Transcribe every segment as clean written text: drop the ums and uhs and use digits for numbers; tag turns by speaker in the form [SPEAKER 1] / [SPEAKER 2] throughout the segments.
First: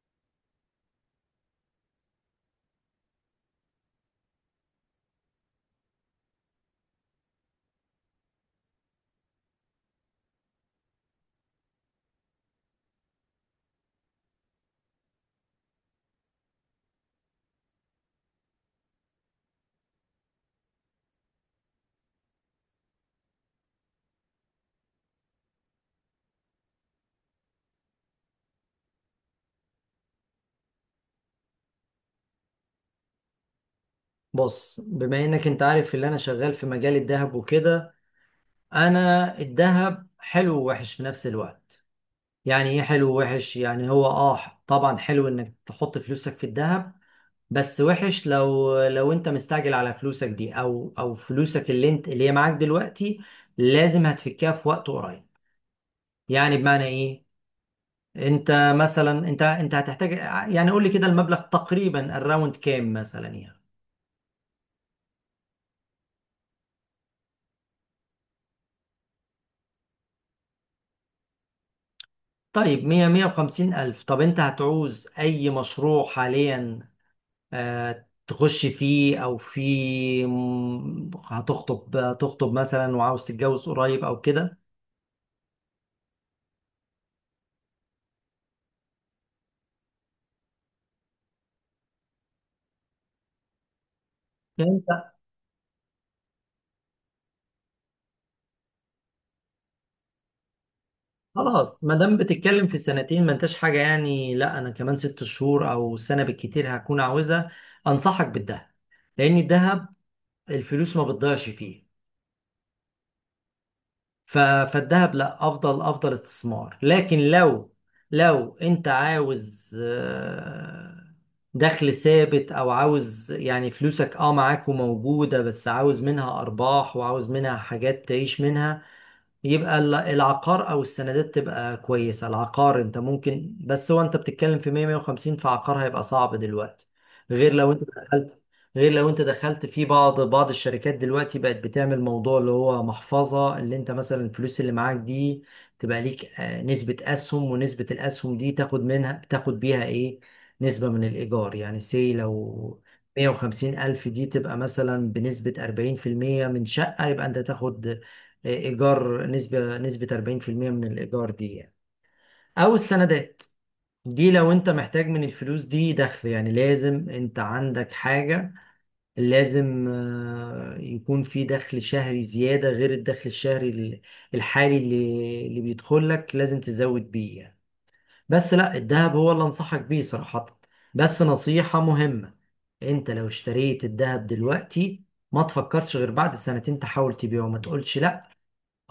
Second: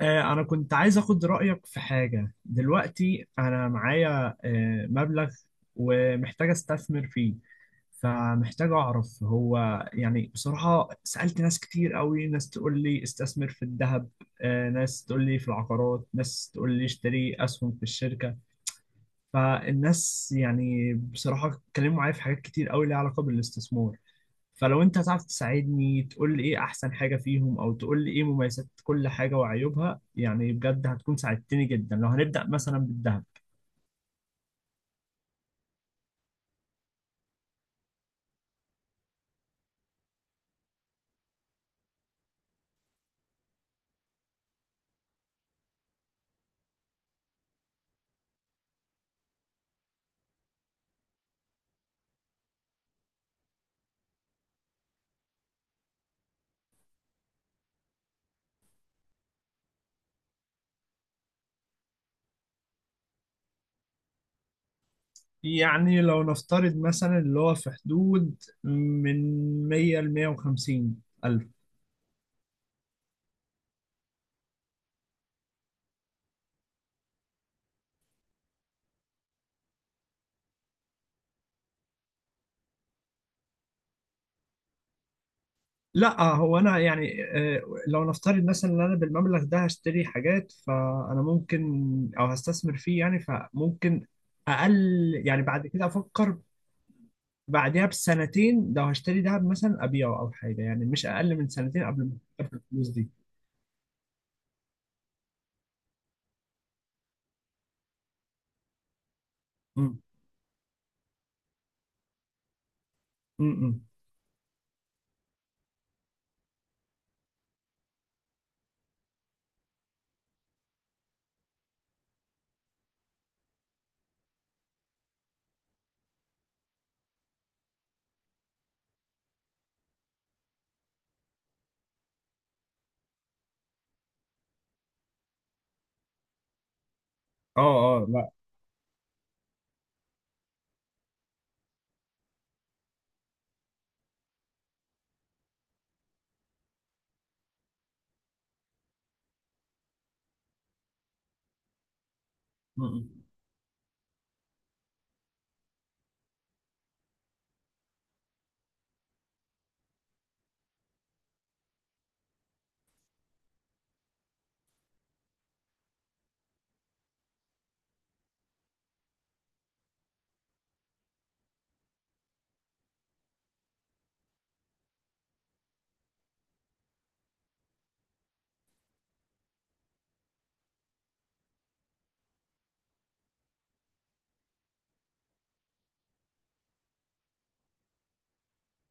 [SPEAKER 1] أنا كنت عايز أخد رأيك في حاجة. دلوقتي أنا معايا مبلغ ومحتاج أستثمر فيه. فمحتاج أعرف هو، يعني بصراحة سألت ناس كتير قوي. ناس تقول لي استثمر في الذهب، ناس تقول لي في العقارات، ناس تقول لي اشتري أسهم في الشركة. فالناس يعني بصراحة اتكلموا معايا في حاجات كتير قوي ليها علاقة بالاستثمار. فلو انت هتعرف تساعدني، تقول لي ايه احسن حاجة فيهم، او تقول لي ايه مميزات كل حاجة وعيوبها، يعني بجد هتكون ساعدتني جدا. لو هنبدأ مثلا بالذهب،
[SPEAKER 2] بص، بما انك انت عارف اللي انا شغال في مجال الذهب وكده. انا الذهب حلو ووحش في نفس الوقت. يعني ايه حلو ووحش؟ يعني هو اه طبعا حلو انك تحط فلوسك في الذهب، بس وحش لو انت مستعجل على فلوسك دي او فلوسك اللي انت اللي هي معاك دلوقتي، لازم هتفكها في وقت قريب. يعني بمعنى ايه؟ انت مثلا انت هتحتاج، يعني قول لي كده المبلغ تقريبا الراوند كام مثلا يعني.
[SPEAKER 1] يعني لو نفترض مثلا اللي هو في حدود من 100 ل 150 ألف.
[SPEAKER 2] طيب 100 150 ألف، طب أنت هتعوز أي مشروع حاليا تخش فيه، أو في هتخطب، هتخطب مثلا وعاوز تتجوز قريب أو كده
[SPEAKER 1] لا، هو أنا يعني، لو نفترض مثلا إن أنا بالمبلغ ده هشتري حاجات، فأنا ممكن، أو هستثمر فيه يعني، فممكن
[SPEAKER 2] يعني
[SPEAKER 1] أقل
[SPEAKER 2] أنت؟
[SPEAKER 1] يعني بعد كده أفكر. بعدها بسنتين لو هشتري دهب مثلا ابيعه او حاجه، يعني مش اقل من
[SPEAKER 2] خلاص،
[SPEAKER 1] سنتين.
[SPEAKER 2] ما
[SPEAKER 1] قبل
[SPEAKER 2] دام
[SPEAKER 1] قبل
[SPEAKER 2] بتتكلم في
[SPEAKER 1] الفلوس دي.
[SPEAKER 2] سنتين، ما أنتش حاجة يعني، لا أنا كمان ست شهور أو سنة بالكتير هكون عاوزها. أنصحك بالذهب، لأن الذهب
[SPEAKER 1] امم.
[SPEAKER 2] الفلوس ما بتضيعش فيه.
[SPEAKER 1] امم.
[SPEAKER 2] فالذهب لا، افضل استثمار. لكن لو انت عاوز دخل ثابت، او عاوز يعني فلوسك اه معاك وموجودة بس عاوز منها ارباح وعاوز منها حاجات تعيش منها، يبقى العقار او السندات تبقى كويسه. العقار انت ممكن، بس هو انت بتتكلم في 100 150 فعقار هيبقى صعب دلوقتي، غير
[SPEAKER 1] اه.
[SPEAKER 2] لو انت
[SPEAKER 1] اه. لا.
[SPEAKER 2] دخلت، غير لو انت دخلت في بعض الشركات دلوقتي بقت بتعمل موضوع اللي هو محفظه، اللي انت مثلا الفلوس اللي معاك دي تبقى ليك نسبه اسهم، ونسبه الاسهم دي تاخد منها تاخد بيها ايه؟ نسبه من الايجار. يعني سي لو
[SPEAKER 1] امم.
[SPEAKER 2] 150 ألف دي تبقى مثلا بنسبة 40% من شقة، يبقى أنت تاخد ايجار نسبه 40% من الايجار دي يعني. او السندات دي، لو انت محتاج من الفلوس دي دخل، يعني لازم انت عندك حاجه، لازم يكون في دخل شهري زياده غير الدخل الشهري الحالي اللي بيدخل لك، لازم تزود بيه يعني. بس لا، الذهب هو اللي انصحك بيه صراحه. بس نصيحه مهمه، انت لو اشتريت الذهب دلوقتي، ما تفكرش غير بعد سنتين تحاول تبيعه. ما تقولش لا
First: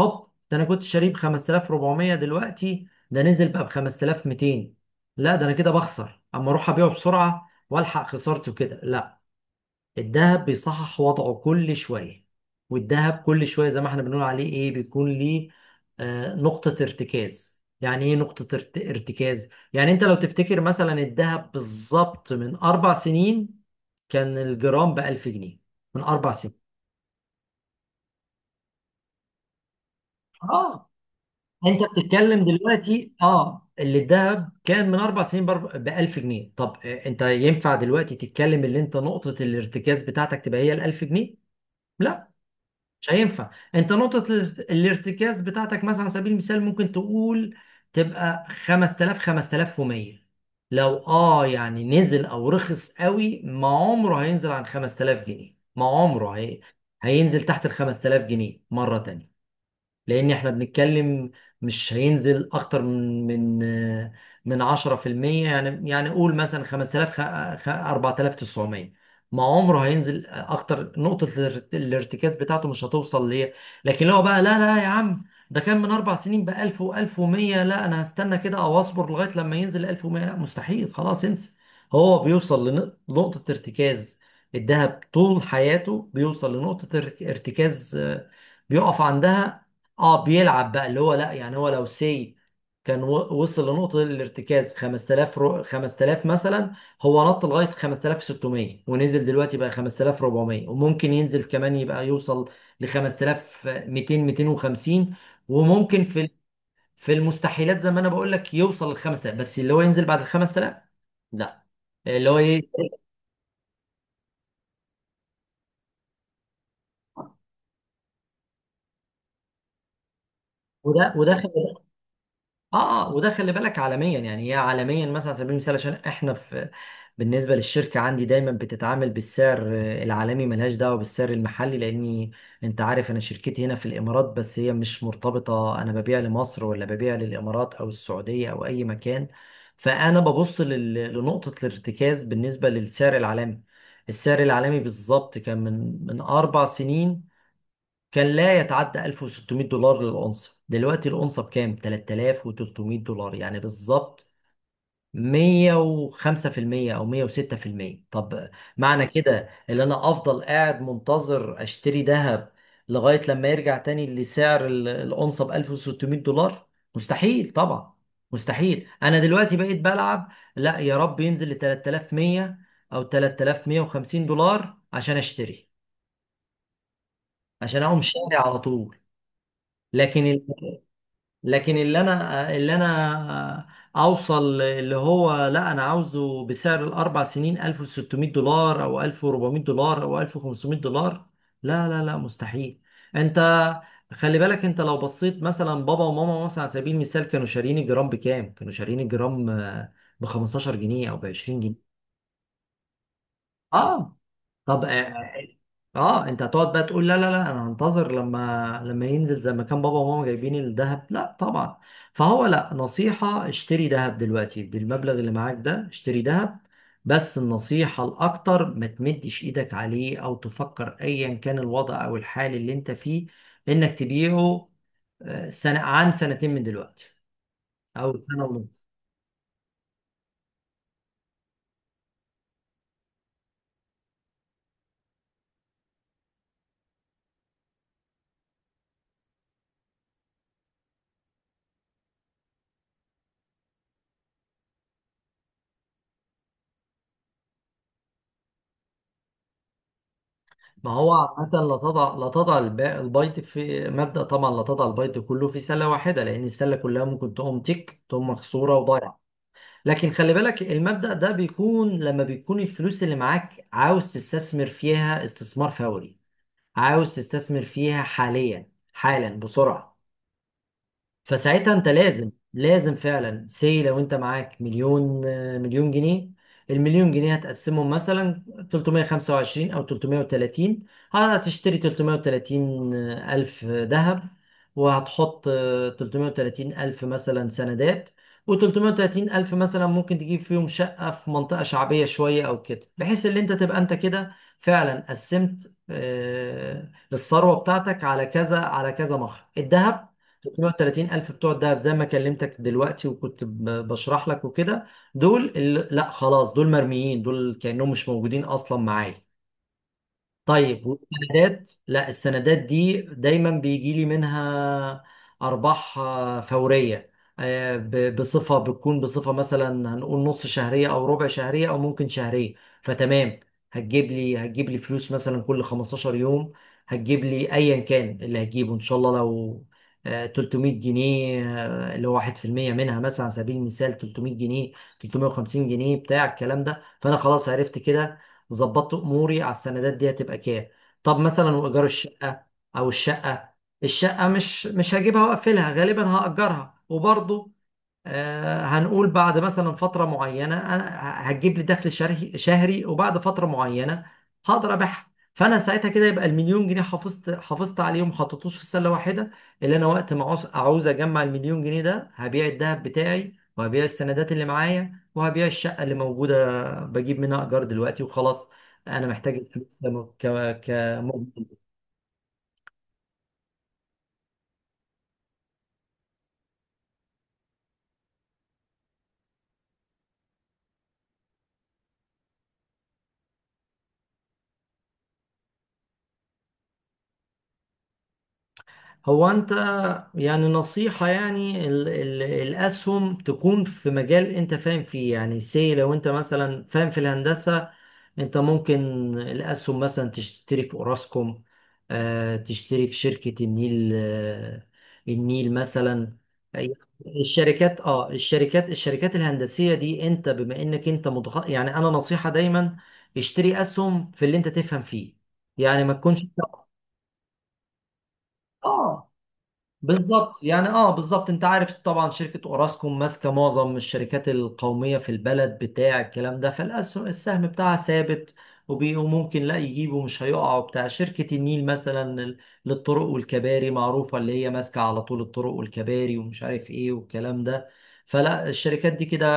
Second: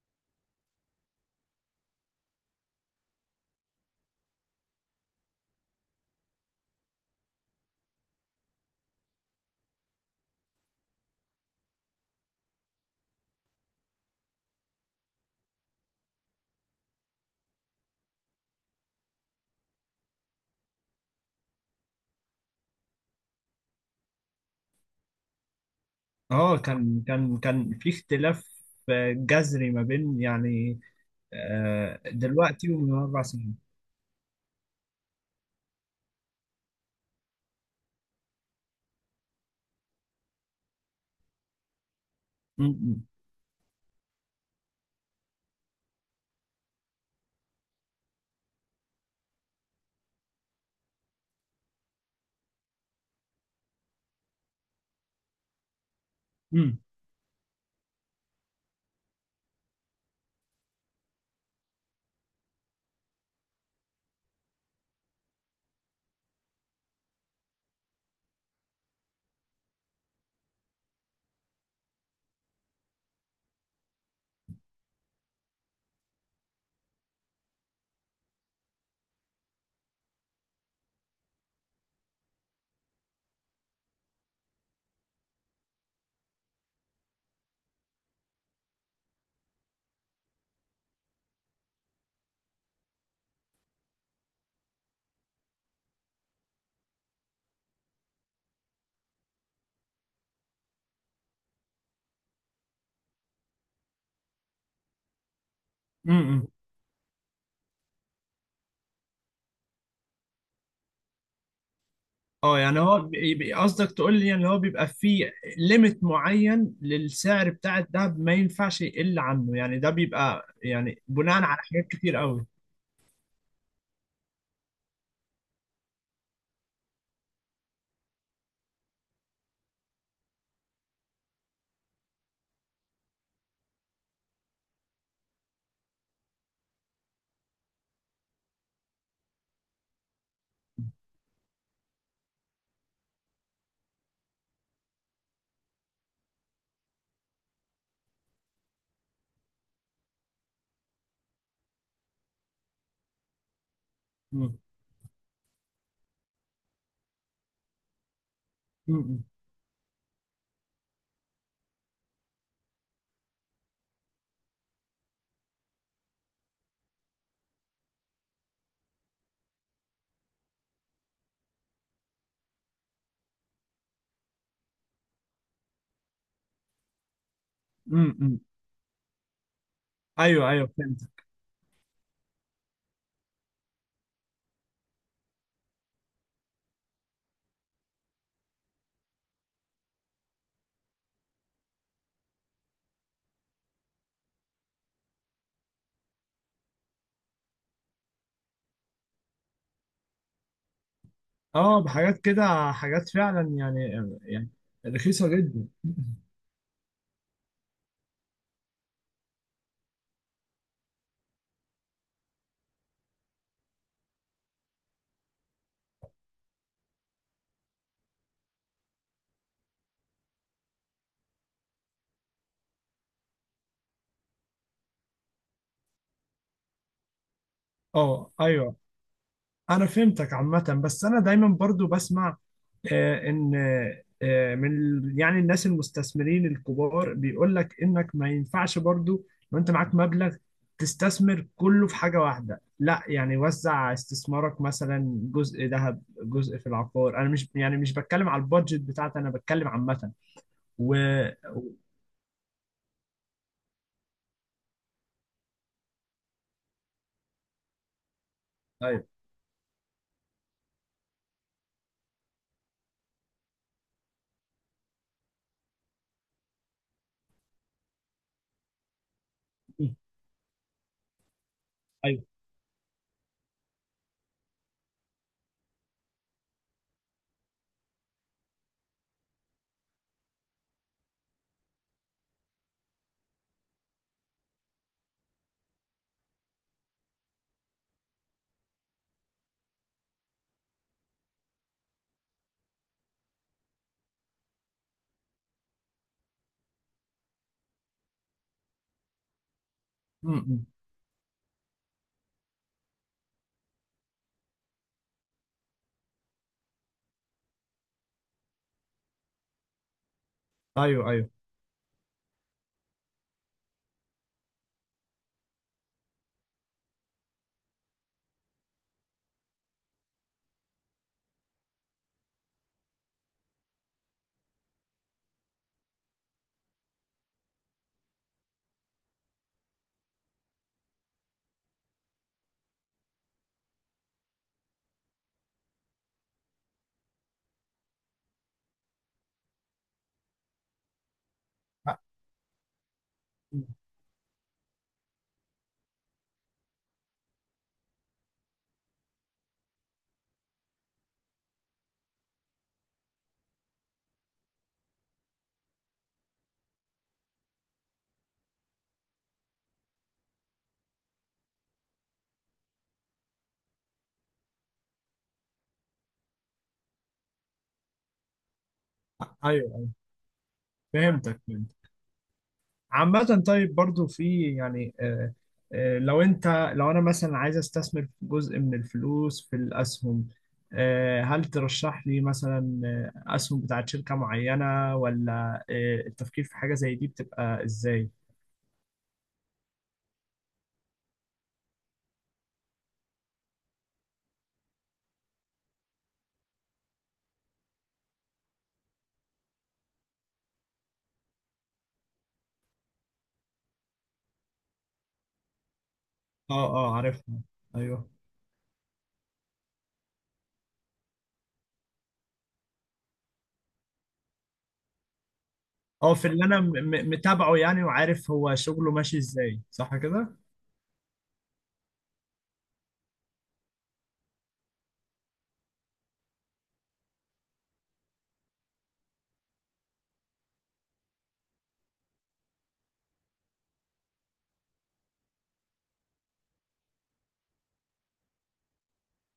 [SPEAKER 2] هوب، ده انا كنت شاريه ب 5400، دلوقتي ده نزل بقى ب 5200، لا ده انا كده بخسر، اما اروح ابيعه بسرعه والحق خسارته كده، لا. الذهب بيصحح وضعه كل شويه، والذهب كل شويه زي ما احنا بنقول عليه ايه، بيكون ليه نقطه ارتكاز. يعني ايه نقطه ارتكاز؟ يعني انت لو تفتكر مثلا، الذهب بالظبط من اربع سنين كان الجرام ب 1000 جنيه، من اربع
[SPEAKER 1] اه،
[SPEAKER 2] سنين.
[SPEAKER 1] كان في اختلاف جذري ما بين يعني،
[SPEAKER 2] اه انت بتتكلم
[SPEAKER 1] دلوقتي ومن
[SPEAKER 2] دلوقتي
[SPEAKER 1] 4 سنين.
[SPEAKER 2] اه اللي الذهب كان من اربع سنين ب 1000 جنيه، طب انت ينفع دلوقتي تتكلم اللي انت نقطة الارتكاز بتاعتك تبقى هي ال 1000 جنيه؟ لا،
[SPEAKER 1] امم.
[SPEAKER 2] مش هينفع. انت نقطة الارتكاز بتاعتك مثلا على سبيل المثال ممكن تقول تبقى 5000 5100. لو اه يعني نزل او رخص قوي، ما عمره هينزل عن 5000 جنيه. ما عمره
[SPEAKER 1] امم.
[SPEAKER 2] هينزل تحت ال 5000 جنيه مرة تانية، لان احنا بنتكلم مش هينزل اكتر من 10%. يعني يعني قول مثلا 5000 4900، ما عمره هينزل اكتر، نقطة الارتكاز بتاعته مش هتوصل ليه. لكن لو بقى لا لا يا عم، ده كان من اربع سنين ب 1000 و1100، لا انا هستنى كده او اصبر لغاية لما ينزل 1100، لا مستحيل، خلاص انسى. هو بيوصل لنقطة ارتكاز، الذهب طول حياته بيوصل لنقطة ارتكاز بيقف عندها. اه بيلعب بقى اللي هو لا، يعني هو لو سي كان وصل لنقطة الارتكاز 5000 5000 مثلا، هو نط لغاية 5600 ونزل دلوقتي بقى 5400، وممكن ينزل كمان يبقى يوصل ل 5200 250، وممكن في
[SPEAKER 1] امم.
[SPEAKER 2] في المستحيلات زي ما انا بقول لك يوصل ل 5000، بس اللي هو ينزل بعد ال 5000، لا. اللي هو
[SPEAKER 1] اه
[SPEAKER 2] ايه،
[SPEAKER 1] يعني هو قصدك تقول لي ان هو بيبقى فيه ليميت معين للسعر بتاع الدهب، ما ينفعش يقل عنه، يعني ده بيبقى يعني
[SPEAKER 2] وده وده
[SPEAKER 1] بناء على حاجات كتير قوي.
[SPEAKER 2] اه اه وده خلي بالك، عالميا. يعني هي عالميا مثلا على سبيل المثال، عشان احنا في، بالنسبه للشركه عندي دايما بتتعامل بالسعر العالمي، ملهاش دعوه بالسعر المحلي، لاني انت عارف انا شركتي هنا في الامارات، بس هي مش مرتبطه، انا ببيع لمصر ولا ببيع للامارات او السعوديه او اي مكان. فانا ببص لنقطه الارتكاز بالنسبه للسعر العالمي. السعر العالمي بالظبط كان من اربع سنين كان لا يتعدى 1600 دولار للأونصة، دلوقتي الأونصة بكام؟ 3300 دولار، يعني بالظبط 105% او 106%. طب معنى كده ان انا افضل قاعد منتظر اشتري ذهب لغاية لما يرجع تاني لسعر الأونصة ب 1600 دولار؟ مستحيل طبعا، مستحيل. انا دلوقتي بقيت بلعب لا يا رب ينزل ل 3100 او 3150 دولار عشان اشتري، عشان اقوم
[SPEAKER 1] امم.
[SPEAKER 2] شاري
[SPEAKER 1] امم.
[SPEAKER 2] على طول. لكن
[SPEAKER 1] ايوه، ايوه، فهمت.
[SPEAKER 2] اللي انا اوصل اللي هو لا انا عاوزه بسعر الاربع سنين 1600 دولار او 1400 دولار او 1500 دولار، لا لا لا مستحيل. انت خلي بالك، انت لو بصيت مثلا بابا وماما مثلا على سبيل المثال كانوا شارين الجرام بكام، كانوا شارين الجرام ب 15 جنيه او ب
[SPEAKER 1] اه،
[SPEAKER 2] 20.
[SPEAKER 1] بحاجات كده، حاجات فعلا يعني
[SPEAKER 2] اه
[SPEAKER 1] يعني
[SPEAKER 2] طب
[SPEAKER 1] رخيصه جدا.
[SPEAKER 2] انت هتقعد بقى تقول لا لا لا انا هنتظر لما ينزل زي ما كان بابا وماما جايبين الذهب؟ لا طبعا. فهو لا، نصيحة اشتري ذهب دلوقتي بالمبلغ اللي معاك ده، اشتري ذهب. بس النصيحة الأكتر، ما تمدش إيدك عليه أو تفكر أيا كان الوضع أو الحال اللي أنت فيه إنك تبيعه سنة عن سنتين من دلوقتي أو
[SPEAKER 1] اه،
[SPEAKER 2] سنة
[SPEAKER 1] ايوه
[SPEAKER 2] ونص.
[SPEAKER 1] انا فهمتك عامه، بس انا دايما برضو بسمع ان من يعني الناس المستثمرين الكبار بيقول لك انك ما ينفعش برضو. لو انت معاك مبلغ تستثمر كله في حاجه واحده، لا يعني وزع استثمارك، مثلا جزء ذهب، جزء في العقار. انا مش، يعني مش بتكلم على البادجت بتاعتي، انا بتكلم عامه.
[SPEAKER 2] ما
[SPEAKER 1] و.
[SPEAKER 2] هو عامة، لا تضع لا تضع الب- البيض في مبدأ طبعا، لا تضع البيض كله في سلة واحدة، لأن السلة كلها ممكن تقوم مكسورة وضايعة. لكن خلي بالك، المبدأ ده بيكون لما بيكون الفلوس اللي معاك عاوز تستثمر فيها استثمار فوري، عاوز تستثمر فيها حاليا حالا بسرعة. فساعتها انت
[SPEAKER 1] ايوه.
[SPEAKER 2] لازم، فعلا، سي لو انت معاك مليون مليون جنيه، المليون جنيه هتقسمهم مثلا 325 او 330، هتشتري 330 الف ذهب، وهتحط 330 الف مثلا سندات، و330 الف مثلا ممكن تجيب فيهم شقة في منطقة شعبية شوية او كده، بحيث ان انت تبقى انت كده فعلا قسمت الثروة بتاعتك على كذا على كذا. مخرج الذهب
[SPEAKER 1] امم.
[SPEAKER 2] 330 ألف بتوع الدهب زي ما كلمتك دلوقتي وكنت بشرح لك وكده، دول اللي لا خلاص، دول مرميين، دول كأنهم مش موجودين أصلا معايا. طيب
[SPEAKER 1] ايوه، ايوه،
[SPEAKER 2] والسندات، لا السندات دي دايما بيجي لي منها ارباح فوريه، بصفه، بتكون بصفه مثلا هنقول نص شهريه او ربع شهريه او ممكن شهريه، فتمام. هتجيب لي فلوس مثلا كل 15 يوم، هتجيب لي ايا كان اللي هتجيبه ان شاء الله، لو 300 جنيه اللي هو 1% منها مثلا على سبيل المثال، 300 جنيه 350 جنيه بتاع الكلام ده، فانا خلاص عرفت كده، ظبطت اموري، على السندات دي هتبقى كام. طب مثلا وايجار
[SPEAKER 1] أ-
[SPEAKER 2] الشقه، او الشقه الشقه مش هجيبها واقفلها، غالبا هاجرها. وبرضه هنقول بعد مثلا فترة معينة، أنا هتجيب لي دخل شهري، وبعد فترة معينة هقدر أبيعها. فأنا ساعتها كده يبقى المليون جنيه حافظت عليهم، ما حطيتوش في سلة واحدة. اللي أنا وقت ما عاوز أجمع المليون جنيه ده، هبيع الذهب بتاعي وهبيع السندات اللي معايا وهبيع الشقة اللي موجودة بجيب منها إيجار دلوقتي، وخلاص أنا محتاج
[SPEAKER 1] ايوه،
[SPEAKER 2] الفلوس
[SPEAKER 1] أيوة.
[SPEAKER 2] ده
[SPEAKER 1] فهمتك
[SPEAKER 2] كمجمل.
[SPEAKER 1] فهمتك. عامة طيب، برضو في يعني، لو انت، لو انا مثلا عايز استثمر جزء من الفلوس في الاسهم، هل ترشح لي مثلا اسهم بتاعت شركة معينة، ولا التفكير في حاجة زي دي بتبقى ازاي؟
[SPEAKER 2] هو انت يعني نصيحة، يعني ال ال الأسهم تكون في مجال انت فاهم فيه. يعني سي لو انت مثلا فاهم في الهندسة، انت ممكن الأسهم مثلا تشتري في اوراسكوم تشتري في شركة النيل النيل مثلا، أي-
[SPEAKER 1] اه، اه، عارفها.
[SPEAKER 2] الشركات
[SPEAKER 1] ايوه.
[SPEAKER 2] الشركات الهندسية دي، انت بما انك انت يعني انا نصيحة دايما اشتري أسهم في اللي انت تفهم فيه. يعني ما
[SPEAKER 1] اه
[SPEAKER 2] تكونش
[SPEAKER 1] في اللي انا متابعه يعني، وعارف هو شغله
[SPEAKER 2] اه،
[SPEAKER 1] ماشي ازاي، صح كده؟
[SPEAKER 2] بالظبط. يعني اه بالظبط، انت عارف طبعا شركة اوراسكوم ماسكة معظم الشركات القومية في البلد بتاع الكلام ده، فالسهم بتاعها ثابت، وممكن لا يجيبه، مش هيقع وبتاع. شركة النيل مثلا للطرق والكباري معروفة، اللي هي ماسكة على طول الطرق والكباري ومش عارف ايه والكلام ده. فلا، الشركات دي كده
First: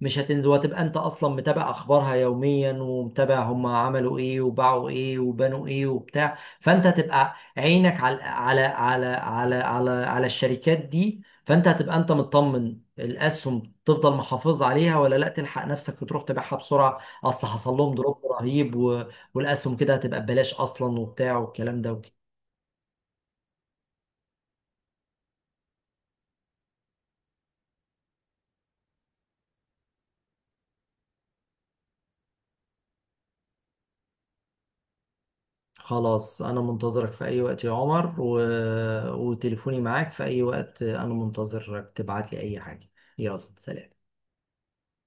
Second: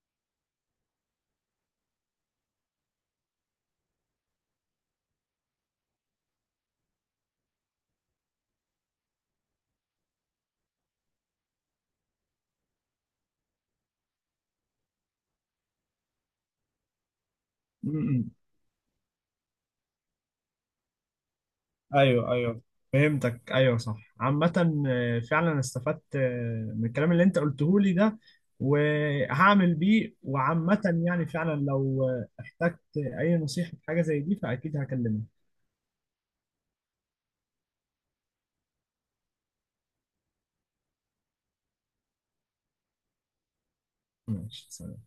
[SPEAKER 2] مش هتنزل، وهتبقى انت اصلا متابع اخبارها يوميا، ومتابع هم عملوا ايه وباعوا ايه وبنوا ايه وبتاع. فانت هتبقى عينك على الشركات دي، فانت هتبقى انت مطمن الاسهم تفضل محافظ عليها، ولا لا تلحق نفسك وتروح تبيعها بسرعه اصل حصل
[SPEAKER 1] م-
[SPEAKER 2] لهم دروب
[SPEAKER 1] م.
[SPEAKER 2] رهيب و... والاسهم كده هتبقى ببلاش اصلا وبتاع والكلام ده وكده.
[SPEAKER 1] ايوه، ايوه، فهمتك. ايوه صح. عامة فعلا استفدت من الكلام اللي انت قلته لي ده، وهعمل بيه. وعامة يعني فعلا لو احتجت اي نصيحة في حاجة زي دي، فاكيد هكلمك.
[SPEAKER 2] خلاص، انا منتظرك في اي وقت يا عمر و... وتليفوني معاك في اي وقت، انا منتظرك تبعت لي اي حاجه. يلا سلام.
[SPEAKER 1] ماشي، سلام.